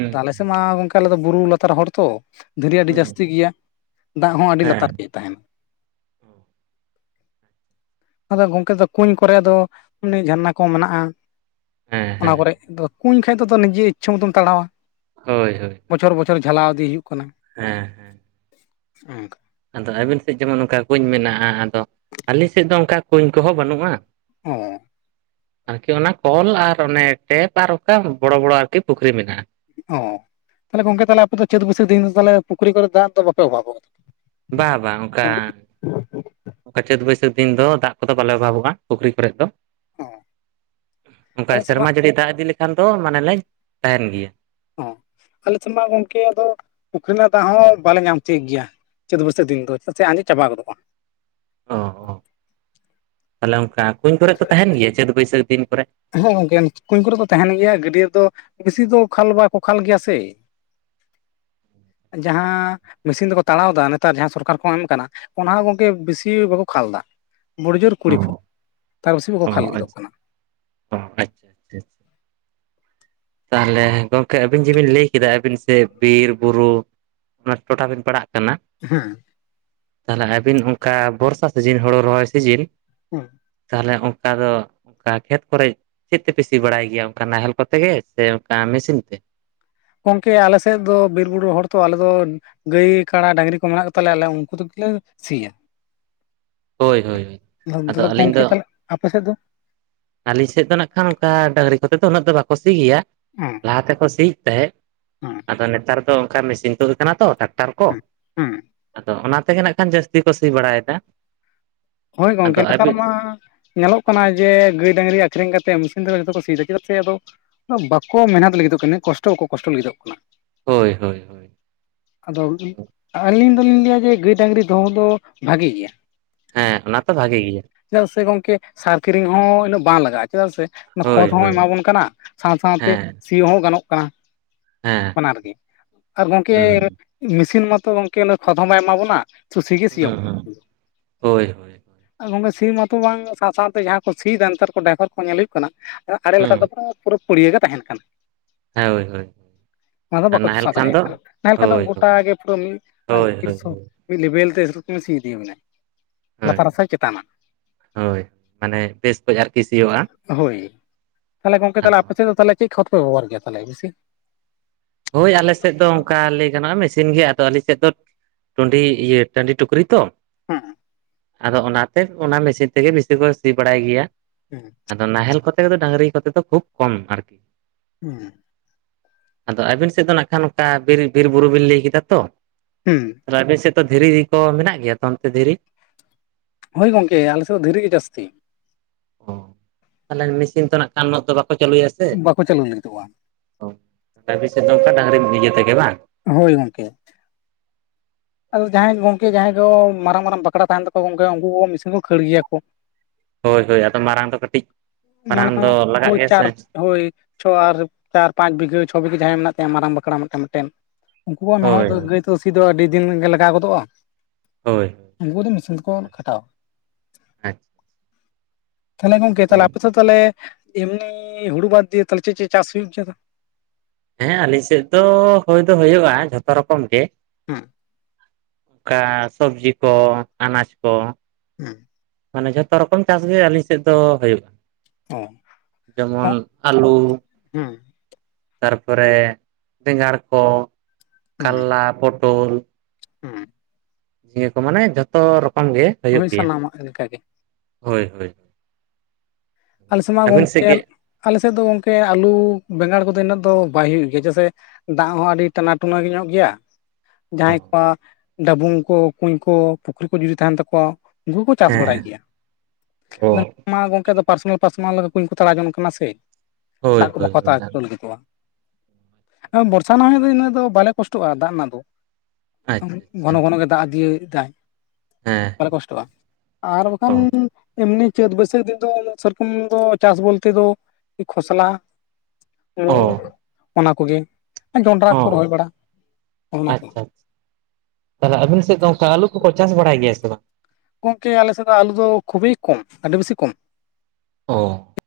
ᱛᱟ ᱟᱞᱮ ᱥᱮᱜ ᱢᱟ ᱜᱚᱝᱠᱮ ᱟᱞᱮ ᱫᱚ ᱵᱩᱨᱩ ᱞᱟᱛᱟᱨ ᱦᱚᱲ ᱛᱚ ᱫᱷᱤᱨᱤ ᱟᱹᱰᱤ ᱡᱟᱹᱥᱛᱤ ᱦᱮᱸ ᱜᱮᱭᱟ ᱾ ᱫᱟᱜ ᱦᱚᱸ ᱟᱹᱰᱤ ᱞᱟᱛᱟᱨ ᱜᱮ ᱛᱟᱦᱮᱱ ᱾ ᱟᱫᱚ ᱜᱚᱝᱠᱮ ᱫᱚ ᱠᱩᱧ ᱠᱚᱨᱮ ᱫᱚ ᱩᱱᱤ ᱡᱷᱟᱨᱱᱟ ᱠᱚᱸ ᱢᱮᱱᱟᱜᱼᱟ ᱾ ᱚᱱᱟ ᱦᱮᱸ ᱠᱚᱨᱮᱡ ᱫᱚ ᱠᱩᱧ ᱠᱷᱟᱡ ᱫᱚ ᱱᱤᱡᱤ ᱤᱪᱪᱷᱟᱹ ᱢᱚᱛᱚᱢ ᱛᱟᱲᱟᱣᱟ ᱾ ᱦᱳᱭ ᱦᱳᱭ ᱾ ᱵᱚᱪᱷᱚᱨ ᱵᱚᱪᱷᱚᱨ ᱡᱷᱟᱞᱟᱣ ᱤᱫᱤ ᱦᱩᱭᱩᱜ ᱠᱟᱱᱟ ᱾ ᱦᱮᱸ (inaudible) ᱦᱩᱸ ᱾ ᱟᱫᱚ ᱟᱹᱵᱤᱱ ᱥᱮᱡ ᱡᱮᱢᱚᱱ ᱚᱝᱠᱟ ᱠᱩᱧ ᱢᱮᱱᱟᱜᱼᱟ ᱟᱫᱚ ᱟᱹᱞᱤᱧ ᱥᱮᱫ ᱫᱚ ᱚᱝᱠᱟ ᱠᱩᱧ ᱠᱚᱦᱚᱸ ᱵᱟᱱᱩᱜᱼᱟ ᱾ ᱚ᱾ ᱟᱨᱠᱤ ᱚᱱᱟ ᱠᱚᱞ ᱟᱨ ᱚᱱᱮ ᱴᱮᱯ ᱟᱨ ᱚᱠᱟ ᱵᱚᱲᱚ ᱵᱚᱲᱚ ᱟᱨᱠᱤ ᱯᱩᱠᱷᱨᱤ ᱢᱮᱱᱟᱜᱼᱟ ᱾ ᱚᱻ ᱛᱷᱟᱞᱮ ᱜᱚᱝᱠᱮ ᱛᱟᱞᱮ ᱟᱯᱮ ᱫᱚ ᱪᱟᱹᱛ ᱵᱟᱹᱥᱟᱹ ᱫᱤᱱ ᱫᱚ ᱛᱟᱞᱮ ᱯᱩᱠᱷᱨᱤ ᱠᱚᱨᱮ ᱫᱟᱜ ᱫᱚ ᱵᱟᱯᱮ ᱚᱵᱷᱟᱵ-ᱚᱜ ᱵᱟ ᱵᱟ ᱚᱝᱠᱟ ᱚᱝᱠᱟ ᱪᱟᱹᱛ ᱵᱟᱹᱭᱥᱟᱹᱠ ᱫᱤᱱ ᱫᱚ ᱫᱟᱜ ᱠᱚᱫᱚ ᱵᱟᱞᱮ ᱚᱵᱷᱟᱵᱚᱜᱼᱟ ᱯᱩᱠᱷᱨᱤ ᱠᱚᱨᱮᱫ ᱫᱚ ᱾ ᱚ ᱚᱱᱠᱟ ᱟᱞᱮ ᱥᱮᱫ ᱢᱟ ᱥᱮᱨᱢᱟ ᱡᱟᱹᱲᱤ ᱫᱟᱜ ᱤᱫᱤ ᱞᱮᱠᱷᱟᱱ ᱫᱚ ᱢᱟᱱᱮ ᱞᱮᱸᱡᱮᱨ ᱛᱟᱦᱮᱱ ᱜᱮᱭᱟ ᱾ ᱚ ᱟᱞᱮ ᱥᱮᱫ ᱢᱟ ᱜᱚᱢᱠᱮ ᱟᱫᱚ ᱯᱩᱠᱷᱨᱤ ᱨᱮᱱᱟᱜ ᱫᱟᱜ ᱦᱚᱸ ᱵᱟᱞᱮ ᱧᱟᱢ ᱛᱤᱭᱳᱜ ᱜᱮᱭᱟ᱾ ᱪᱟᱹᱛ ᱵᱟᱹᱭᱥᱟᱹᱠᱷ ᱫᱤᱱ ᱫᱚ ᱪᱮᱫᱟᱜ ᱥᱮ ᱟᱸᱡᱮᱫᱽ ᱪᱟᱵᱟ ᱜᱚᱫᱚᱜ-ᱟ᱾ ᱚ ᱚ ᱛᱟᱦᱚᱞᱮ ᱚᱱᱠᱟ ᱠᱩᱧ ᱠᱚᱨᱮ ᱛᱚ ᱛᱟᱦᱮᱱ ᱜᱮᱭᱟ ᱪᱟᱹᱛ ᱵᱟᱹᱭᱥᱟᱹᱠᱷ ᱫᱤᱱ ᱠᱚᱨᱮ? ᱦᱮᱸ ᱜᱚᱝᱠᱮ ᱠᱩᱸᱧ ᱠᱚᱨᱮ ᱫᱚ ᱛᱟᱦᱮᱱ ᱜᱮᱭᱟ ᱜᱟᱹᱰᱭᱟᱹ ᱨᱮᱫᱚ ᱵᱮᱥᱤ ᱫᱚ ᱠᱷᱟᱞ ᱵᱟᱠᱚ ᱠᱷᱟᱞ ᱜᱮᱭᱟ ᱥᱮ ᱾ ᱡᱟᱦᱟᱸ ᱢᱮᱥᱤᱱ ᱛᱮᱠᱚ ᱛᱟᱲᱟᱣ ᱫᱟ ᱱᱮᱛᱟᱨ ᱡᱟᱦᱟᱸ ᱥᱚᱨᱠᱟᱨ ᱠᱚ ᱮᱢ ᱠᱟᱱᱟ ᱚᱱᱟ ᱦᱚᱸ ᱜᱚᱝᱠᱮ ᱵᱮᱥᱤ ᱵᱟᱠᱚ ᱠᱷᱟᱞ ᱫᱟ ᱵᱩᱲᱩ ᱡᱳᱨ ᱠᱩᱲᱤ ᱯᱷᱩᱴ ᱚ ᱛᱟᱨ ᱵᱮᱥᱤ ᱵᱟᱠᱚ ᱚ ᱠᱷᱟᱞ ᱞᱟᱹᱜᱤᱫᱚᱜ ᱟᱪᱪᱷᱟ ᱠᱟᱱᱟ᱾ (unintelligible) ᱛᱟᱦᱚᱞᱮ ᱜᱚᱢᱠᱮ ᱟᱹᱵᱤᱱ ᱡᱮ ᱵᱤᱱ ᱞᱟᱹᱭ ᱠᱮᱫᱟ ᱟᱹᱵᱤᱱ ᱥᱮ ᱵᱤᱨ ᱵᱩᱨᱩ ᱚᱱᱟ ᱴᱚᱴᱷᱟ ᱵᱤᱱ ᱯᱟᱲᱟᱜ ᱠᱟᱱᱟ ᱦᱮᱸ ᱾ ᱛᱟᱦᱚᱞᱮ ᱟᱹᱵᱤᱱ ᱚᱱᱠᱟ ᱵᱚᱨᱥᱟ ᱥᱤᱡᱤᱱ ᱦᱳᱲᱳ ᱨᱚᱦᱚᱭ ᱥᱤᱡᱤᱱ (unintelligible) ᱛᱟᱦᱚᱞᱮ ᱚᱱᱠᱟ ᱫᱚ ᱚᱱᱠᱟ ᱠᱷᱮᱛ ᱠᱚᱨᱮ ᱪᱮᱫ ᱛᱮᱯᱮ ᱥᱤ ᱵᱟᱲᱟᱭ ᱜᱮᱭᱟ ᱚᱱᱠᱟ ᱱᱟᱦᱮᱞ ᱠᱚᱛᱮ ᱜᱮ? ᱥᱮ ᱚᱱᱠᱟ ᱢᱮᱥᱤᱱ ᱛᱮ? ᱜᱚᱝᱠᱮ ᱟᱞᱮ ᱥᱮᱫ ᱫᱚ ᱵᱤᱨ ᱵᱩᱨᱩ ᱦᱚᱲ ᱛᱚ ᱟᱞᱮ ᱫᱚ ᱜᱟᱹᱭ ᱠᱟᱲᱟ ᱰᱟᱝᱨᱤ ᱠᱚ ᱢᱮᱱᱟᱜ ᱠᱚ ᱛᱟᱞᱮᱭᱟ ᱟᱞᱮ ᱩᱱᱠᱩ ᱛᱮᱜᱮᱞᱮ ᱥᱤᱭᱟ᱾ ᱦᱳᱭ ᱦᱳᱭ ᱦᱳᱭ ᱟᱫᱚ (unintelligible) ᱟᱹᱞᱤᱧ ᱜᱚᱝᱠᱮ ᱫᱚ ᱛᱟᱦᱚᱞᱮ ᱟᱯᱮ ᱥᱮᱫ ᱫᱚ ᱟᱹᱞᱤᱧ ᱥᱮᱫ ᱫᱚ ᱱᱟᱜ ᱠᱷᱟᱱ ᱚᱱᱠᱟ ᱰᱟᱝᱨᱤ ᱠᱚᱛᱮ ᱫᱚ ᱩᱱᱟᱹᱜ ᱫᱚ ᱵᱟᱠᱚ ᱥᱤ ᱜᱮᱭᱟ᱾ (unintelligible) ᱞᱟᱦᱟ ᱛᱮᱠᱚ ᱥᱤᱭᱮᱫ ᱛᱟᱦᱮᱸᱜ ᱦᱮᱸ ᱟᱫᱚ ᱱᱮᱛᱟᱨ ᱫᱚ ᱚᱱᱠᱟ ᱢᱮᱥᱤᱱ ᱛᱩᱫ ᱠᱟᱱᱟ ᱛᱚ ᱴᱟᱠ ᱴᱟᱨ ᱠᱚ ᱦᱮᱸ ᱦᱮᱸ ᱟᱫᱚ ᱚᱱᱟ ᱛᱮᱜᱮ ᱱᱟᱜ ᱠᱷᱟᱱ ᱡᱟᱹᱥᱛᱤ ᱠᱚ ᱥᱤ ᱵᱟᱲᱟᱭᱮᱫᱟ᱾ ᱦᱳᱭ ᱟᱫᱚ ᱜᱚᱢᱠᱮ ᱱᱮᱛᱟᱨ ᱟᱹᱵᱤᱱ ᱢᱟ ᱧᱮᱞᱚᱜ ᱠᱟᱱᱟ ᱡᱮ ᱜᱟᱹᱭ ᱰᱟᱝᱨᱤ ᱟᱹᱠᱷᱨᱤᱧ ᱠᱟᱛᱮ ᱢᱮᱥᱤᱱ ᱛᱮ ᱡᱚᱛᱚ ᱠᱚ ᱥᱤᱭᱮᱫᱟ ᱪᱮᱫᱟᱜ ᱥᱮ ᱟᱫᱚ ᱵᱟᱠᱚ ᱢᱮᱦᱚᱱᱚᱛ ᱞᱟᱹᱜᱤᱫᱚᱜ ᱠᱟᱱᱟ ᱩᱱᱟᱹᱜ ᱠᱚᱥᱴᱚ ᱵᱟᱠᱚ ᱠᱚᱥᱴᱚ ᱞᱟᱹᱜᱤᱫᱚᱜ ᱠᱟᱱᱟ ᱾ ᱦᱳᱭ ᱦᱳᱭ ᱾ ᱟᱫᱚ ᱟᱹᱞᱤᱧ ᱫᱚᱞᱤᱧ ᱞᱟᱹᱭᱟ ᱡᱮ ᱜᱟᱹᱭ ᱰᱟᱝᱨᱤ ᱫᱚᱦᱚ ᱫᱚ ᱵᱷᱟᱜᱮ ᱜᱮᱭᱟ᱾ ᱦᱮᱸ ᱚᱱᱟ ᱛᱚ ᱵᱷᱟᱜᱮ ᱜᱮᱭᱟ᱾ ᱪᱮᱫᱟᱜ ᱥᱮ ᱜᱚᱝᱠᱮ ᱥᱟᱨ ᱠᱤᱨᱤᱧ ᱦᱚᱸ ᱩᱱᱟᱹᱜ ᱵᱟᱝ ᱞᱟᱜᱟᱜ-ᱟ ᱪᱮᱫᱟᱜ ᱥᱮ ᱚᱱᱟ ᱦᱳᱭ ᱠᱷᱚᱛ ᱦᱚᱸᱭ ᱦᱳᱭ ᱮᱢᱟ ᱵᱚᱱ ᱠᱟᱱᱟ ᱥᱟᱶ ᱥᱟᱶᱛᱮ ᱦᱮᱸ ᱥᱤ ᱦᱚᱸ ᱜᱟᱱᱚᱜ ᱠᱟᱱᱟ᱾ ᱦᱮᱸ ᱵᱟᱱᱟᱨᱜᱮ ᱟᱨ ᱜᱚᱝᱠᱮ ᱦᱩᱸ ᱢᱮᱥᱤᱱ ᱢᱟᱛᱚ ᱜᱚᱢᱠᱮ ᱠᱷᱚᱛ ᱦᱚᱸ ᱵᱟᱭ ᱮᱢᱟ ᱵᱚᱱᱟ ᱥᱤ ᱜᱮ ᱦᱮᱸ ᱥᱤᱭᱟᱵᱚᱱ ᱦᱮᱸ ᱦᱳᱭ ᱦᱳᱭ ᱾ ᱜᱚᱢᱠᱮ ᱥᱤ ᱢᱟᱛᱚ ᱵᱟᱝ ᱥᱟᱶ ᱥᱟᱶᱛᱮ ᱡᱟᱦᱟᱸ ᱠᱚ ᱥᱤᱫᱟ ᱱᱮᱛᱟᱨ ᱠᱚ ᱰᱟᱭᱵᱷᱟᱨ ᱠᱚ ᱧᱮᱞ ᱦᱩᱭᱩᱜ ᱠᱟᱱᱟ ᱟᱲᱮ ᱦᱩᱸ ᱞᱟᱛᱟᱨ ᱠᱚᱫᱚ ᱯᱩᱨᱟᱹ ᱯᱩᱲᱭᱟᱹ ᱜᱮ ᱛᱟᱦᱮᱱ ᱠᱟᱱᱟ᱾ ᱦᱮᱸ ᱦᱳᱭ ᱦᱳᱭ᱾ ᱚᱱᱟ ᱫᱚ ᱟᱨ ᱵᱟᱠᱚ ᱱᱟᱦᱮᱞ ᱪᱚᱥᱟᱣ ᱠᱷᱟᱱ ᱫᱟᱲᱮᱭᱟᱜ ᱫᱚ ᱠᱟᱱᱟ ᱛᱟᱦᱚᱞᱮ ᱠᱷᱟᱡ ᱫᱚ ᱦᱳᱭ ᱜᱚᱴᱟ ᱦᱳᱭ ᱜᱮ ᱯᱩᱨᱟᱹ ᱦᱳᱭ ᱛᱤᱥ ᱦᱳᱭ ᱦᱚᱸ ᱢᱤᱫ ᱞᱮᱵᱮᱞ ᱛᱮ ᱥᱤ ᱤᱫᱤ ᱟᱵᱤᱱᱟᱭ ᱦᱳᱭ ᱞᱟᱛᱟᱨ ᱦᱟᱥᱟᱭ ᱪᱮ ᱦᱳᱭ ᱢᱟᱱᱮ ᱵᱮᱥ ᱠᱷᱡᱽ ᱟᱨᱠᱤ ᱥᱤᱜᱳᱟ ᱾ ᱦᱳᱭ ᱾ ᱛᱟᱦᱚᱞᱮ ᱜᱚᱝᱠᱮ ᱛᱟᱦᱚᱞᱮ ᱟᱯᱮ ᱥᱮᱫ ᱫᱚ ᱛᱟᱦᱚᱞᱮ ᱪᱮᱫ ᱠᱷᱚᱛ ᱯᱮ ᱵᱮᱵᱷᱟᱨ ᱜᱮᱭᱟ ᱛᱟᱦᱚᱞᱮ ᱵᱮᱥᱤ? ᱦᱳᱭ ᱟᱞᱮ ᱥᱮᱫ ᱫᱚ ᱚᱱᱠᱟ ᱞᱟᱹᱭ ᱜᱟᱱᱚᱜ-ᱟ ᱢᱮᱥᱤᱱ ᱜᱮ ᱟᱫᱚ ᱟᱞᱮ ᱥᱮᱫ ᱫᱚ ᱴᱩᱸᱰᱤ ᱤᱭᱟᱹ ᱴᱟᱹᱰᱤ ᱴᱩᱠᱨᱤ ᱛᱚ᱾ ᱦᱩᱸ ᱾ ᱟᱫᱚ ᱚᱱᱟᱛᱮ ᱚᱱᱟ ᱢᱮᱥᱤᱱ ᱛᱮᱜᱮ ᱵᱤᱥᱤ ᱠᱚ ᱥᱤ ᱵᱟᱲᱟᱭ ᱜᱮᱭᱟ᱾ (unintelligible) ᱟᱫᱚ ᱱᱟᱦᱮᱞ ᱠᱚᱛᱮ ᱫᱚ ᱰᱟᱹᱝᱨᱤ ᱠᱚᱛᱮ ᱫᱚ ᱠᱷᱩᱵ ᱠᱚᱢ ᱟᱨᱠᱤ᱾ (unintelligible) ᱟᱫᱚ ᱟᱹᱵᱤᱱ ᱥᱮᱫ ᱫᱚ ᱱᱟᱠᱷᱟ ᱱᱚᱠᱟ ᱵᱤᱨ ᱵᱤᱨ ᱵᱩᱨᱩ ᱵᱤᱱ ᱞᱟᱹᱭ ᱠᱮᱫᱟ ᱛᱚ᱾ ᱦᱩᱸ ᱟᱨ ᱟᱵᱮᱱ ᱥᱮᱫ ᱫᱚ ᱫᱷᱤᱨᱤ ᱠᱚ ᱢᱮᱱᱟᱜ ᱜᱮᱭᱟ ᱛᱚ ᱚᱱᱛᱮ ᱫᱷᱤᱨᱤ? ᱦᱳᱭ ᱜᱚᱝᱠᱮ ᱟᱞᱮᱥᱮᱫ ᱫᱚ ᱫᱷᱤᱨᱤ ᱜᱮ ᱡᱟᱹᱥᱛᱤ ᱾ ᱚ ᱛᱟᱦᱞᱮ ᱢᱤᱥᱤᱱ ᱛᱮᱱᱟᱜ ᱠᱟᱱ ᱧᱚᱜ ᱫᱚ ᱵᱟᱠᱚ ᱪᱟᱹᱞᱩᱭᱟ ᱥᱮ ᱾ ᱵᱟᱠᱚ ᱪᱟᱹᱞᱩ ᱞᱟᱹᱜᱤᱫᱚᱜᱼᱟ ᱛᱚ ᱟᱯᱮ ᱥᱮᱫ ᱫᱚ ᱱᱚᱝᱠᱟ ᱰᱟᱹᱝᱨᱤ ᱤᱭᱟᱹ ᱛᱮᱜᱮ ᱵᱟᱝ? ᱦᱳᱭ ᱜᱚᱝᱠᱮ ᱾ ᱟᱫᱚ ᱡᱟᱦᱟᱸᱭ ᱜᱚᱝᱠᱮ ᱡᱟᱦᱟᱸᱭ ᱠᱚ ᱢᱟᱨᱟᱝ ᱢᱟᱨᱟᱝ ᱯᱟᱠᱲᱟ ᱛᱟᱦᱮᱸᱱ ᱛᱟᱠᱚᱣᱟ ᱜᱚᱝᱠᱮ ᱩᱱᱠᱩ ᱢᱤᱥᱤᱱ ᱠᱚ ᱠᱷᱟᱹᱲ ᱜᱮᱭᱟ ᱠᱚ ᱾ ᱦᱳᱭ ᱦᱳᱭ ᱟᱫᱚ ᱢᱟᱨᱟᱝ ᱫᱚ ᱠᱟᱹᱴᱤᱡ ᱢᱟᱨᱟᱝ ᱫᱚ ᱞᱟᱜᱟᱜ ᱜᱮᱭᱟ ᱥᱮ ᱾ ᱦᱳᱭ ᱪᱷᱚ ᱟᱨ ᱪᱟᱨ ᱯᱟᱸᱪ ᱵᱤᱜᱷᱟᱹ ᱪᱷᱚ ᱵᱤᱜᱷᱟᱹ ᱡᱟᱦᱟᱸᱭ ᱢᱮᱱᱟᱜ ᱛᱟᱭᱟ ᱢᱟᱨᱟᱝ ᱵᱟᱠᱷᱲᱟ ᱢᱮᱱᱟᱜ ᱛᱟᱭ ᱢᱮᱫᱴᱮᱱ ᱢᱮᱫᱴᱮᱱ᱾ ᱩᱱᱠᱩᱣᱟᱜ ᱱᱚᱜᱼᱚᱭ ᱦᱳᱭ ᱫᱚ ᱜᱟᱹᱭ ᱛᱮ ᱫᱚ ᱥᱤ ᱫᱚ ᱟᱹᱰᱤ ᱫᱤᱱ ᱜᱮ ᱞᱟᱜᱟᱣ ᱜᱚᱫᱚᱜᱼᱟ, ᱦᱳᱭ ᱩᱱᱠᱩ ᱫᱚ ᱢᱮᱥᱤᱱ ᱛᱮᱠᱚ ᱠᱷᱟᱴᱟᱣᱟ ᱾ ᱟᱪᱪᱷᱟ, ᱛᱟᱦᱚᱞᱮ ᱜᱚᱝᱠᱮ ᱟᱯᱮᱛᱚ ᱛᱟᱦᱞᱮ ᱮᱢᱱᱤ ᱦᱩᱲᱩ ᱵᱟᱫᱽ ᱫᱤᱭᱮ ᱛᱚ ᱪᱮᱫ ᱪᱮᱫ ᱪᱟᱥ ᱦᱩᱭᱩᱜ ᱜᱮᱭᱟ ᱛᱚ? ᱦᱮᱸ ᱟᱹᱞᱤᱧ ᱥᱮᱫ ᱫᱚ ᱦᱩᱭ ᱫᱚ ᱦᱩᱭᱩᱜᱼᱟ ᱡᱚᱛᱚ ᱨᱚᱠᱚᱢ ᱜᱮ ᱾ ᱦᱮᱸ ᱚᱝᱠᱟ ᱥᱚᱵᱽᱡᱤ ᱠᱚ ᱟᱱᱟᱡᱽ ᱠᱚ ᱾ ᱦᱩᱸ ᱢᱟᱱᱮ ᱡᱚᱛᱚ ᱨᱚᱠᱚᱢ ᱪᱟᱥ ᱜᱮ ᱟᱞᱤᱧ ᱥᱮᱫ ᱫᱚ ᱦᱳᱭᱳᱜᱼᱟ ᱾ (unintelligible) ᱡᱮᱢᱚᱱ ᱟᱞᱩ ᱦᱩᱸ ᱛᱟᱨᱯᱚᱨᱮ ᱵᱮᱸᱜᱟᱲ ᱠᱚ ᱦᱩᱸ ᱠᱟᱞᱞᱟ ᱯᱚᱴᱳᱞ᱾ ᱦᱩᱸ ᱱᱤᱭᱟᱹ ᱠᱚ ᱢᱟᱱᱮ ᱡᱚᱛᱚ ᱨᱚᱠᱚᱢ ᱜᱮ ᱾ ᱦᱳᱭ ᱥᱟᱱᱟᱢᱟᱜ ᱞᱮᱠᱟ ᱜᱮ ᱾ ᱦᱳᱭ ᱦᱳᱭ᱾ ᱟᱞᱮᱥᱮᱫ ᱢᱟ ᱟᱹᱵᱤᱱ ᱥᱮᱫ ᱜᱚᱝᱠᱮ ᱜᱮ ᱟᱞᱮ ᱥᱮᱫ ᱫᱚ ᱜᱚᱝᱠᱮ ᱟᱹᱞᱩ ᱵᱮᱸᱜᱟᱲ ᱠᱚᱫᱚ ᱤᱱᱟᱹᱜ ᱫᱚ ᱵᱟᱭ ᱦᱩᱭᱩᱜ ᱜᱮᱭᱟ ᱡᱮᱭᱥᱮ ᱫᱟᱜ ᱦᱚᱸ ᱟᱹᱰᱤ ᱴᱟᱱᱟᱴᱩᱱᱟᱹ ᱧᱚᱜ ᱜᱮᱭᱟ ᱾ ᱚ ᱡᱟᱦᱟᱸᱭ ᱠᱚᱣᱟᱜ ᱰᱟᱵᱩᱝ ᱠᱚ ᱠᱩᱧ ᱠᱚ ᱯᱩᱠᱷᱨᱤ ᱠᱚ ᱡᱩᱫᱤ ᱛᱟᱦᱮᱸᱱ ᱛᱟᱠᱚᱣᱟ ᱩᱱᱠᱩ ᱠᱚ ᱪᱟᱥ ᱦᱮᱸ ᱵᱟᱲᱟᱭ ᱜᱮᱭᱟ ᱾ ᱚ ᱟᱫᱚ ᱢᱟ ᱜᱚᱝᱠᱮ ᱫᱚ ᱯᱟᱨᱥᱚᱱᱟᱞ ᱯᱟᱨᱥᱚᱱᱟᱞ ᱠᱩᱧ ᱠᱚ ᱛᱟᱲᱟ ᱡᱚᱝ ᱠᱟᱱᱟ ᱥᱮ ᱦᱳᱭ ᱫᱟᱜ ᱠᱚ ᱦᱳᱭ ᱵᱟᱠᱚ ᱦᱟᱛᱟᱣ ᱦᱳᱭ ᱚᱪᱚ ᱞᱟᱹᱜᱤᱫᱚᱜᱼᱟ ᱾ ᱵᱚᱨᱥᱟ (unintelligible) ᱫᱚ ᱤᱱᱟᱹ ᱫᱚ ᱵᱟᱞᱮ ᱠᱚᱥᱴᱚᱜᱼᱟ ᱫᱟᱜ ᱨᱮᱱᱟᱜ ᱫᱚ ᱟᱪᱪᱷᱟ ᱾ ᱟᱪᱪᱷᱟ ᱜᱷᱚᱱᱚ ᱜᱷᱚᱱᱚᱜᱮ ᱫᱟᱜ ᱫᱤᱭᱮᱫᱟᱭ ᱾ ᱦᱮᱸ ᱵᱟᱞᱮ ᱦᱮᱸ ᱠᱚᱥᱴᱚᱜᱼᱟ ᱟᱨ ᱚ ᱵᱟᱠᱷᱟᱱ ᱮᱢᱱᱤ ᱪᱟᱹᱛ ᱵᱟᱹᱭᱥᱟᱹᱠᱷ ᱫᱤᱱ ᱫᱚ ᱥᱮᱨᱚᱠᱚᱢ ᱫᱚ ᱪᱟᱥ ᱵᱚᱞᱛᱮ ᱫᱚ ᱠᱷᱚᱥᱞᱟ ᱚ ᱾ ᱚᱱᱟ ᱠᱚᱜᱮ ᱡᱚᱸᱰᱨᱟ ᱚ ᱠᱚ ᱨᱚᱦᱚᱭ ᱵᱟᱲᱟ ᱚᱱᱟ ᱟᱪᱪᱷᱟ ᱠᱚ ᱾ ᱟᱪᱪᱷᱟ ᱠᱚ ᱪᱟᱥ ᱵᱟᱲᱟᱭ ᱜᱮᱭᱟ ᱥᱮ ᱵᱟᱝ? ᱜᱚᱝᱠᱮ ᱟᱞᱮᱥᱮᱫ ᱫᱚ ᱟᱞᱩ ᱫᱚ ᱠᱷᱩᱵᱮ ᱠᱚᱢ ᱟᱹᱰᱤ ᱵᱮᱥᱤ ᱠᱚᱢ ᱾ ᱚ